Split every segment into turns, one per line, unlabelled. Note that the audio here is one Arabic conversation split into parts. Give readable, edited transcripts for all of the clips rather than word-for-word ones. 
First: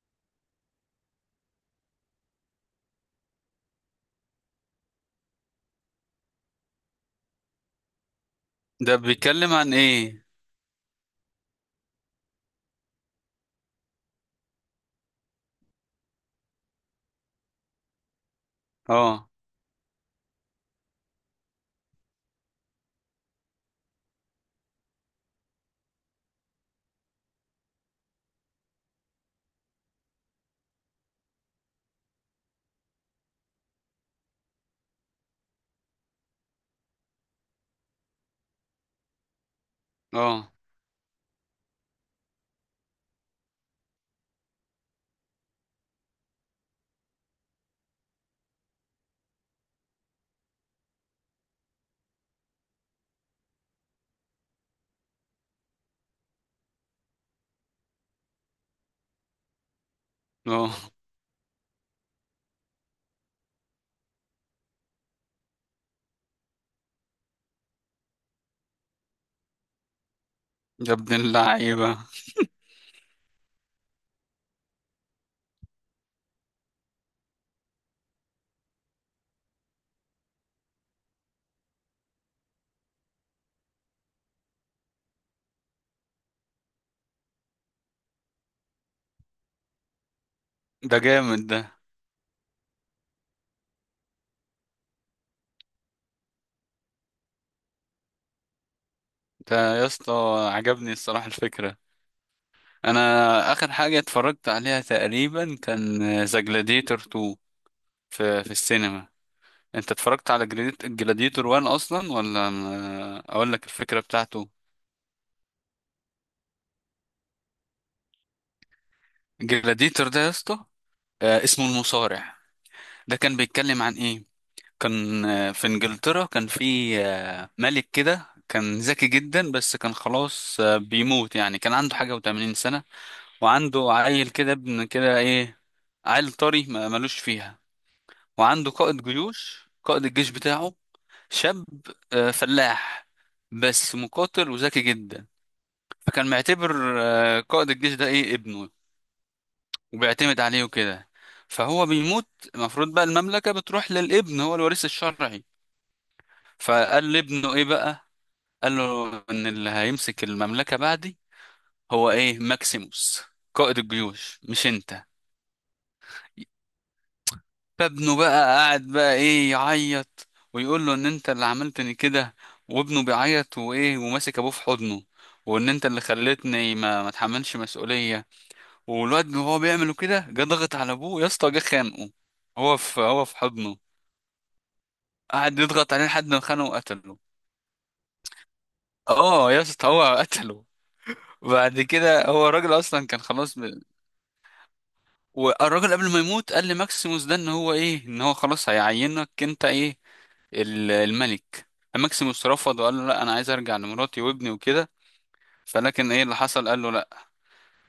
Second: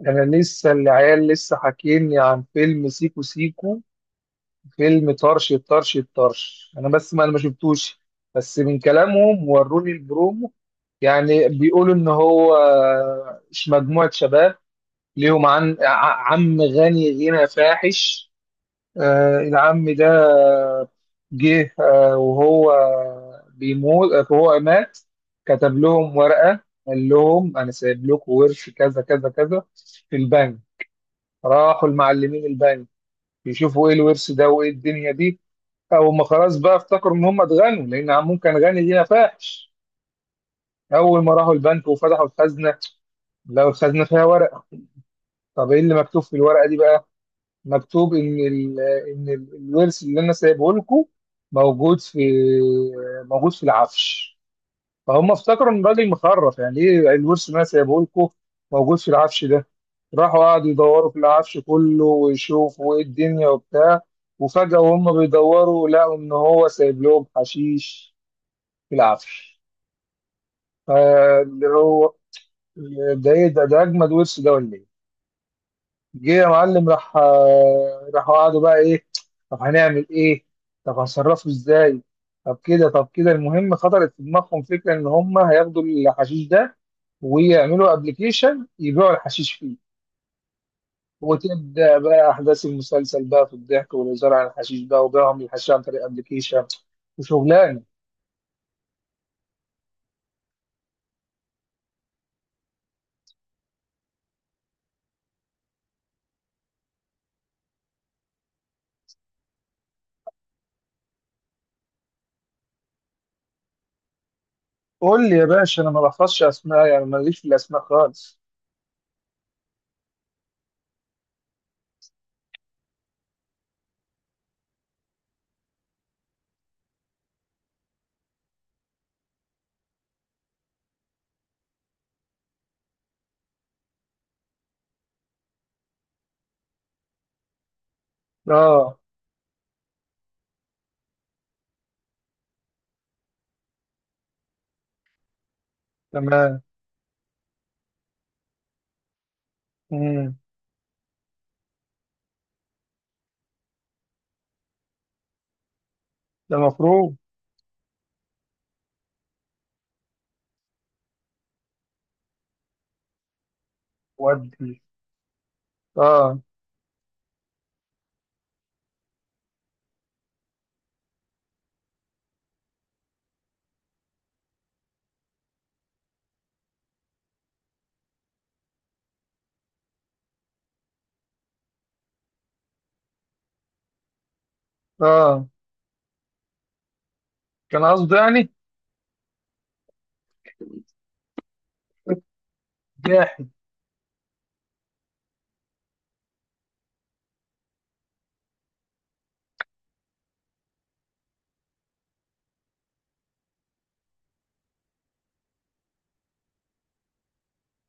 ده انا لسه العيال لسه حاكيني عن فيلم سيكو سيكو، فيلم طرش طرش طرش. انا بس ما شفتوش، بس من
ده
كلامهم
بيتكلم عن
وروني
ايه؟
البرومو. يعني بيقولوا ان هو مجموعة شباب ليهم عم غني، غنى فاحش.
اه
آه، العم ده جه، وهو بيموت، وهو مات كتب لهم ورقة، قال لهم انا سايب لكم ورث كذا كذا كذا في البنك. راحوا المعلمين البني يشوفوا ايه الورث ده وايه الدنيا دي. او ما خلاص بقى، افتكروا ان هم اتغنوا لان عمهم كان غني لينا فاحش.
اه
اول ما راحوا البنك وفتحوا الخزنه، لو الخزنه فيها ورقه. طب ايه اللي مكتوب في الورقه دي بقى؟ مكتوب ان الورث اللي انا سايبه لكم موجود في، موجود في العفش. فهم افتكروا ان الراجل مخرف، يعني ايه الورث ما سايبه لكم موجود في العفش ده. راحوا قعدوا
اه
يدوروا في العفش كله ويشوفوا ايه الدنيا وبتاع. وفجأة وهم بيدوروا لقوا ان هو سايب لهم حشيش في العفش.
يا ابن
فاللي
اللعيبة.
هو، ده ايه ده؟ ده اجمد ورث ده ولا ايه؟ جه يا معلم راح، راحوا قعدوا بقى، ايه؟ طب هنعمل ايه؟ طب هنصرفه ازاي؟ طب كده المهم خطرت في دماغهم فكره ان هم هياخدوا الحشيش ده ويعملوا ابلكيشن يبيعوا الحشيش فيه.
ده جامد ده.
وتبدا بقى احداث المسلسل بقى في الضحك والهزار عن الحشيش بقى وبيعهم الحشيش عن طريق ابلكيشن وشغلانه.
ده يا اسطى، عجبني الصراحة الفكرة. انا اخر حاجة اتفرجت عليها تقريبا كان ذا جلاديتور 2 في السينما. انت اتفرجت على جلاديتور 1 اصلا، ولا اقول لك الفكرة بتاعته؟
قول لي يا باشا، انا ما بحفظش اسماء، يعني ماليش في الاسماء خالص.
جلاديتور ده يا اسطى، اسمه المصارع. ده كان بيتكلم عن ايه؟ كان في انجلترا، كان في ملك كده كان ذكي جدا، بس كان خلاص بيموت يعني، كان عنده حاجة وتمانين سنة. وعنده عيل كده، ابن كده ايه، عيل طري ملوش فيها. وعنده
اه.
قائد جيوش، قائد الجيش بتاعه، شاب، فلاح بس مقاتل وذكي جدا، فكان
تمام.
معتبر قائد الجيش ده ايه ابنه،
امم.
وبيعتمد عليه وكده. فهو بيموت، المفروض بقى المملكة بتروح للابن، هو الوريث الشرعي.
ده
فقال
مفروض.
لابنه ايه بقى، قال له ان اللي هيمسك المملكة بعدي هو ايه ماكسيموس، قائد الجيوش، مش
ودي.
انت.
اه.
فابنه بقى قاعد بقى ايه، يعيط ويقول له ان انت اللي عملتني كده، وابنه بيعيط وايه وماسك ابوه في حضنه، وان انت اللي خلتني ما اتحملش مسؤولية. والواد وهو بيعمله كده، جه ضغط على ابوه يا اسطى، جه خانقه. هو في حضنه،
اه.
قعد يضغط عليه لحد ما خانه وقتله.
كان قصده يعني.
اه يا اسطى، هو قتله. بعد كده هو الراجل اصلا كان
جاح.
خلاص. والراجل قبل ما يموت قال لماكسيموس ده ان هو ايه، ان هو خلاص هيعينك انت ايه، الملك. ماكسيموس رفض وقال له لا، انا عايز ارجع لمراتي وابني وكده، فلكن ايه اللي حصل، قال له لا.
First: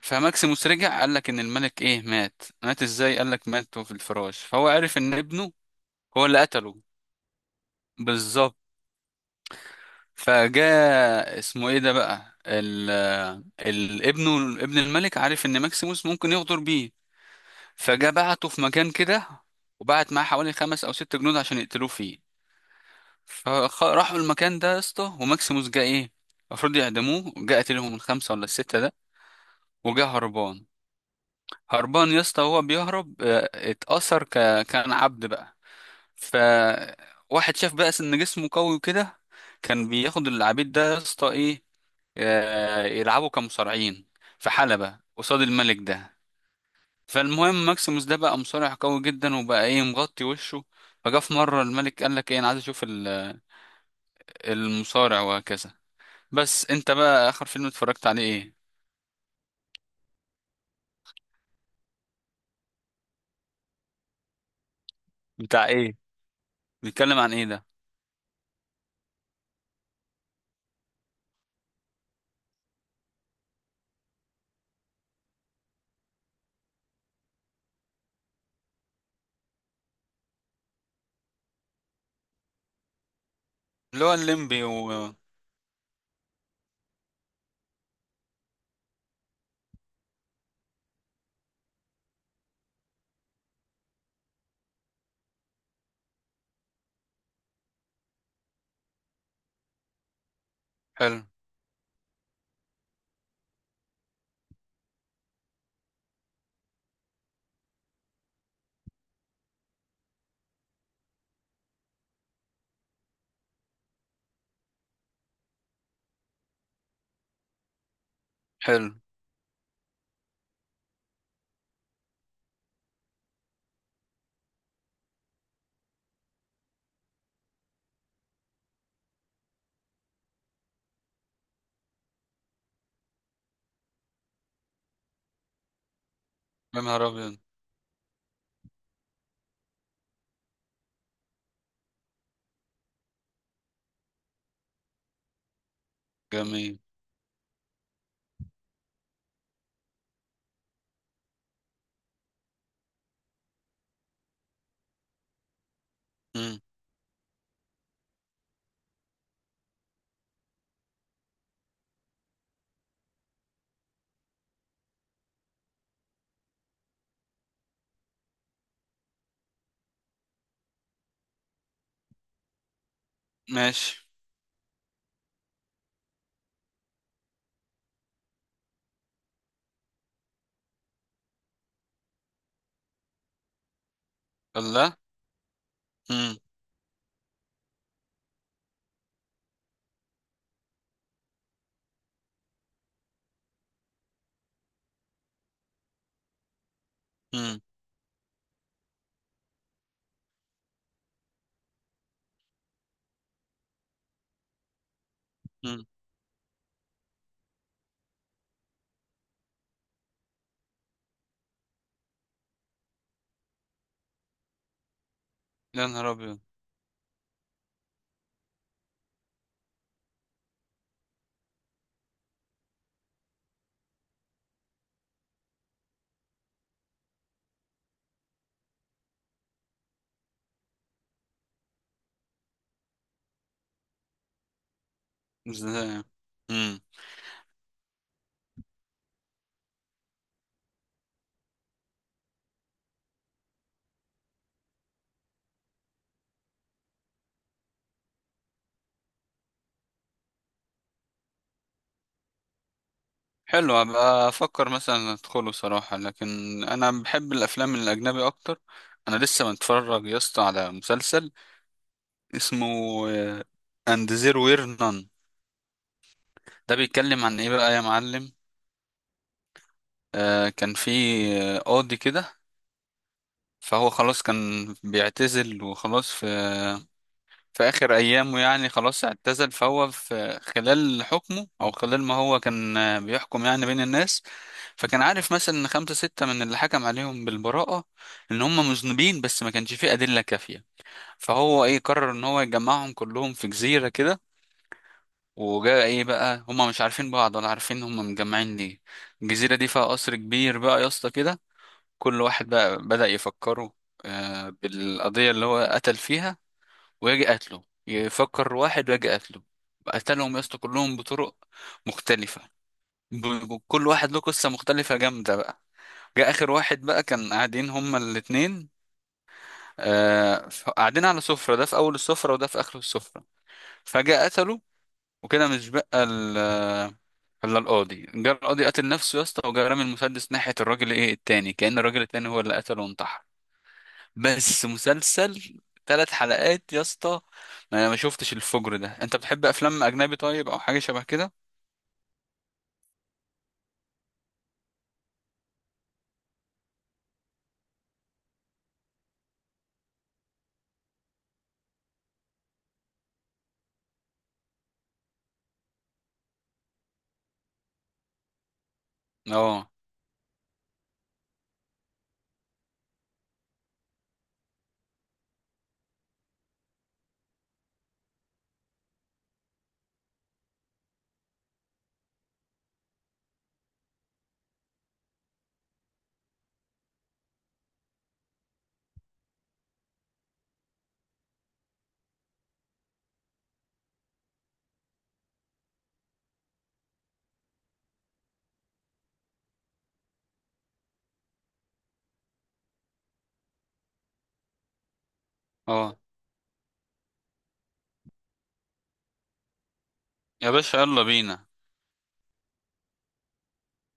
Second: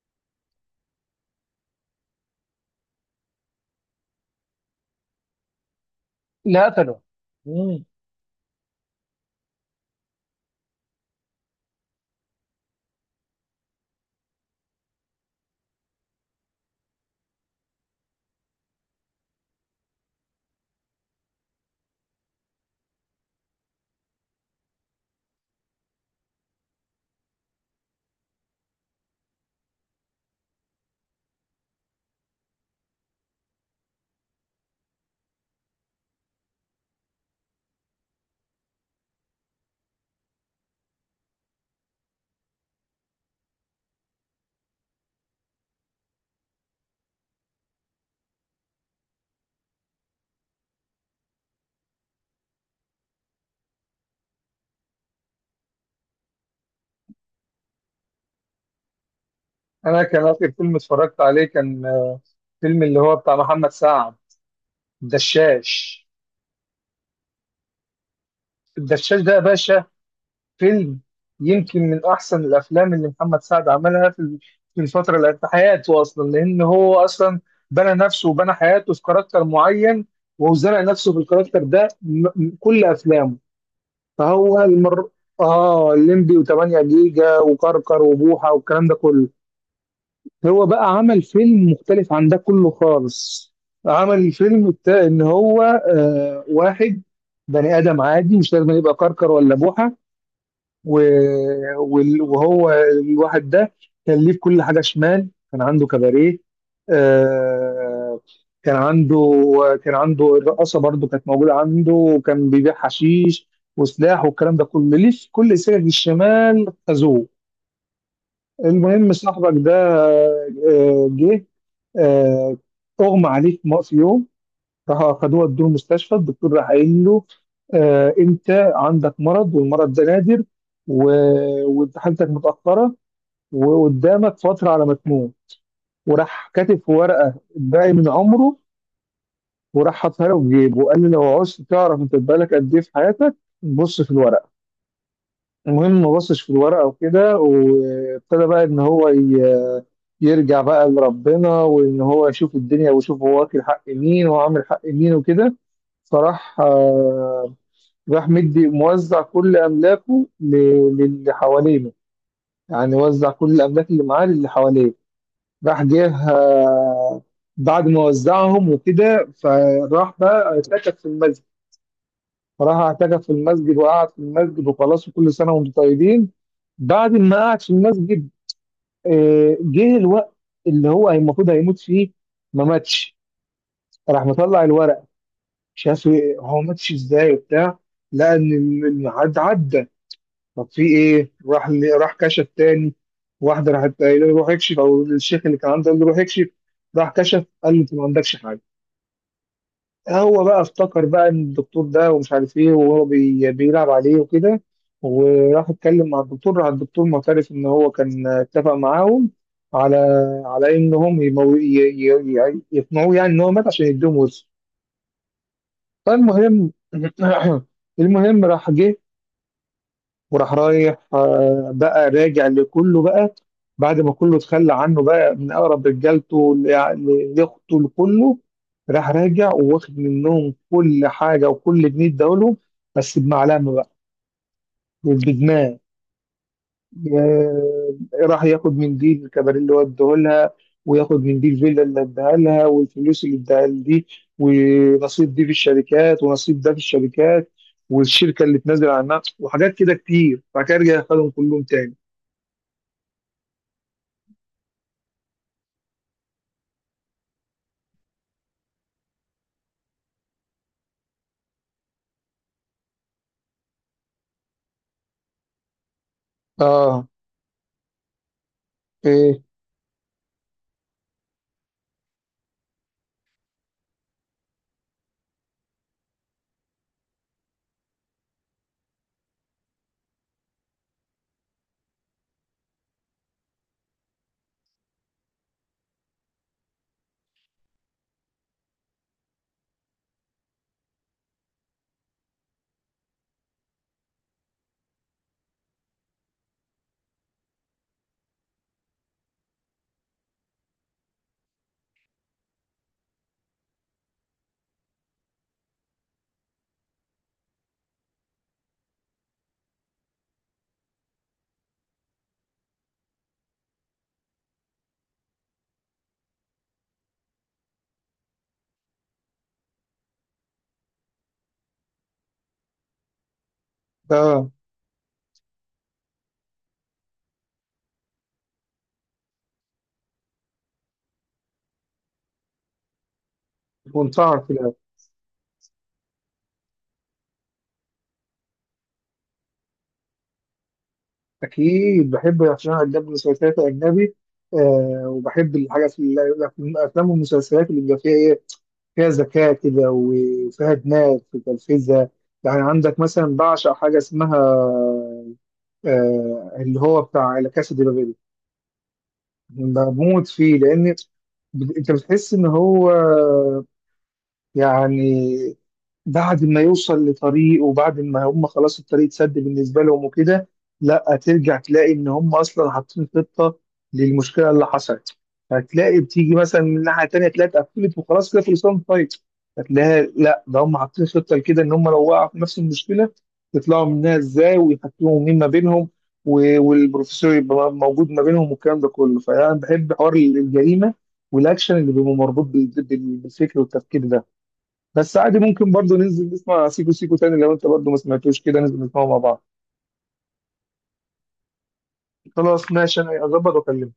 فماكسيموس رجع، قال لك ان الملك ايه مات، مات ازاي؟ قال لك مات في الفراش، فهو عرف ان ابنه هو اللي
لا
قتله.
قتله. مم.
بالظبط. فجاء اسمه ايه ده بقى، ال ابنه، ابن الملك، عارف ان ماكسيموس ممكن يغدر بيه، فجا بعته في مكان كده، وبعت معاه حوالي خمس او ست جنود عشان يقتلوه فيه. فراحوا المكان ده يا اسطى، وماكسيموس جه ايه، المفروض يعدموه، جه قتلهم الخمسه ولا السته ده، وجه هربان. هربان يا اسطى، وهو بيهرب كان عبد بقى. فواحد شاف بقى ان جسمه قوي وكده، كان بياخد العبيد ده يا اسطى ايه، يلعبوا كمصارعين في حلبة قصاد الملك ده. فالمهم ماكسيموس ده بقى مصارع قوي جدا، وبقى ايه مغطي وشه. فجاء في مرة الملك قال لك ايه انا عايز اشوف المصارع وهكذا. بس انت بقى اخر فيلم اتفرجت عليه ايه؟
انا كان اخر فيلم اتفرجت عليه كان فيلم اللي هو بتاع محمد سعد،
بتاع ايه؟
الدشاش.
بيتكلم عن ايه ده؟
الدشاش ده يا باشا فيلم يمكن من احسن الافلام اللي محمد سعد عملها في في الفتره اللي في حياته، اصلا لان هو اصلا بنى نفسه وبنى حياته في كاركتر معين، وزرع نفسه في الكاركتر ده كل افلامه.
اللي هو
فهو
الليمبي
المر،
و
اه الليمبي و8 جيجا وكركر وبوحه والكلام ده كله. هو بقى عمل فيلم مختلف عن ده كله خالص. عمل الفيلم بتاع ان هو آه واحد بني ادم عادي مش لازم يبقى كركر ولا بوحه. و-
حلو.
وهو الواحد ده كان ليه في كل حاجه شمال. كان عنده كباريه، آه، كان عنده، كان عنده الرقاصه برضو كانت موجوده عنده، وكان بيبيع حشيش وسلاح والكلام ده كله ليه في كل سكك الشمال خدوه.
حلو.
المهم صاحبك ده جه، آه، اغمى عليه في في يوم، راح اخدوه ادوه المستشفى. الدكتور راح قايل له، انت عندك مرض والمرض ده نادر، وانت حالتك متاخره، وقدامك فتره على ما تموت. وراح كاتب
يا
في
نهار
ورقه
ابيض.
باقي من عمره، وراح حاطها له في جيبه وقال له لو عوزت تعرف انت بقالك قد ايه في حياتك بص في الورقه. المهم ما بصش في
جميل.
الورقة وكده، وابتدى بقى إن هو يرجع بقى لربنا، وإن هو يشوف الدنيا ويشوف هو واكل حق مين وعامل حق مين وكده. فراح،
مم.
راح مدي موزع كل أملاكه للي حوالينه، يعني وزع كل الأملاك اللي معاه للي حواليه. راح جه، بعد ما وزعهم وكده فراح بقى اتكت في المسجد، فراح اعتكف في المسجد
ماشي.
وقعد في المسجد وخلاص، وكل سنه وانتم طيبين. بعد ما قعد في المسجد، جه الوقت اللي هو المفروض هيموت فيه، ما ماتش. راح مطلع
الله.
الورق، شاف إيه،
مم.
هو ماتش ازاي وبتاع. لقى ان الميعاد عدى، طب في ايه؟ راح راح كشف تاني. واحده راحت قايله له روح اكشف، او الشيخ اللي كان عنده قال له روح اكشف، راح كشف
مم.
قال له انت ما عندكش حاجه. هو بقى افتكر بقى ان الدكتور ده ومش عارف ايه وهو بيلعب عليه وكده، وراح
مم.
اتكلم مع الدكتور، راح الدكتور معترف ان هو كان اتفق معاهم على، على انهم يمو... ي... ي... ي- يقنعوه يعني ان هو مات عشان يديهم ورثه.
يا نهار ابيض.
فالمهم المهم راح جه، وراح رايح، بقى راجع لكله بقى. بعد ما كله اتخلى عنه بقى من اقرب رجالته، لاخته، لكله، راح راجع وواخد منهم كل حاجه وكل جنيه اداهولهم، بس بمعلمه بقى وبدماغ.
ازاي؟ مم.
آه، راح ياخد من دي الكباريه اللي هو اداهولها، وياخد من دي الفيلا اللي اداها لها، والفلوس اللي اداها دي، ونصيب دي في الشركات، ونصيب ده في الشركات، والشركه اللي تنزل عنها وحاجات كده كتير. بعد كده رجع خدهم كلهم تاني.
حلو، ابقى افكر مثلا ادخله صراحة، لكن انا بحب الافلام الاجنبي اكتر. انا لسه متفرج يا اسطى على مسلسل اسمه اند زيرو وير نان. ده
اه.
بيتكلم عن ايه بقى يا معلم؟
ايه
آه كان في قاضي كده، فهو خلاص كان بيعتزل وخلاص، في في آخر أيامه يعني خلاص اعتزل. فهو في خلال حكمه أو خلال ما هو كان بيحكم يعني بين الناس، فكان عارف مثلا إن خمسة ستة من اللي حكم عليهم بالبراءة إن هم مذنبين بس ما كانش فيه أدلة كافية. فهو إيه، قرر إن هو يجمعهم كلهم في جزيرة كده. وجاء إيه بقى، هم مش عارفين بعض ولا عارفين هم مجمعين ليه. الجزيرة دي فيها قصر كبير بقى يا اسطى كده. كل واحد بقى بدأ يفكروا بالقضية اللي هو قتل فيها، ويجي قتله يفكر واحد ويجي قتله. قتلهم يا اسطى كلهم بطرق مختلفة، كل واحد له قصة مختلفة جامدة بقى. جه آخر واحد بقى كان قاعدين هما الاتنين، آه قاعدين على سفرة، ده في أول السفرة وده في آخر السفرة، فجأة
ده!
قتله. وكده مش بقى ال آه، إلا القاضي، جه القاضي قتل نفسه يا اسطى، وجه رامي المسدس ناحية الراجل إيه التاني، كأن الراجل التاني هو اللي قتله وانتحر.
منتهى
بس
الخلاف.
مسلسل ثلاث حلقات يا اسطى. ما انا ما شفتش الفجر ده. انت بتحب افلام اجنبي طيب، او حاجه شبه كده؟
اكيد بحب، عشان انا اجنبي، مسلسلات اجنبي، آه، وبحب الحاجات الافلام والمسلسلات اللي بيبقى فيها ايه، فيها ذكاء كده وفيها دماغ في تنفيذها. يعني عندك مثلا بعشق حاجه اسمها آه اللي هو بتاع لا كاسا دي بابيل.
اه
بموت فيه لان، انت بتحس ان هو يعني بعد ما يوصل لطريق وبعد ما هم خلاص الطريق اتسد بالنسبه لهم وكده، لا ترجع تلاقي ان هم اصلا حاطين خطه للمشكله اللي حصلت. هتلاقي بتيجي مثلا من الناحيه التانيه تلاقي اتقفلت وخلاص كده خلصان الفايت، هتلاقي لا ده هم حاطين خطه لكده ان هم لو وقعوا في نفس المشكله يطلعوا منها ازاي ويحكموا مين ما بينهم، والبروفيسور يبقى موجود ما بينهم والكلام ده كله. فانا بحب حوار الجريمه والاكشن اللي بيبقى مربوط بالفكر والتفكير ده. بس عادي ممكن برضو
اه،
ننزل نسمع سيكو سيكو تاني، لو انت برضو ما سمعتوش كده ننزل نسمعه مع بعض.
يا باشا يلا بينا.
خلاص ماشي، انا اظبط واكلمك.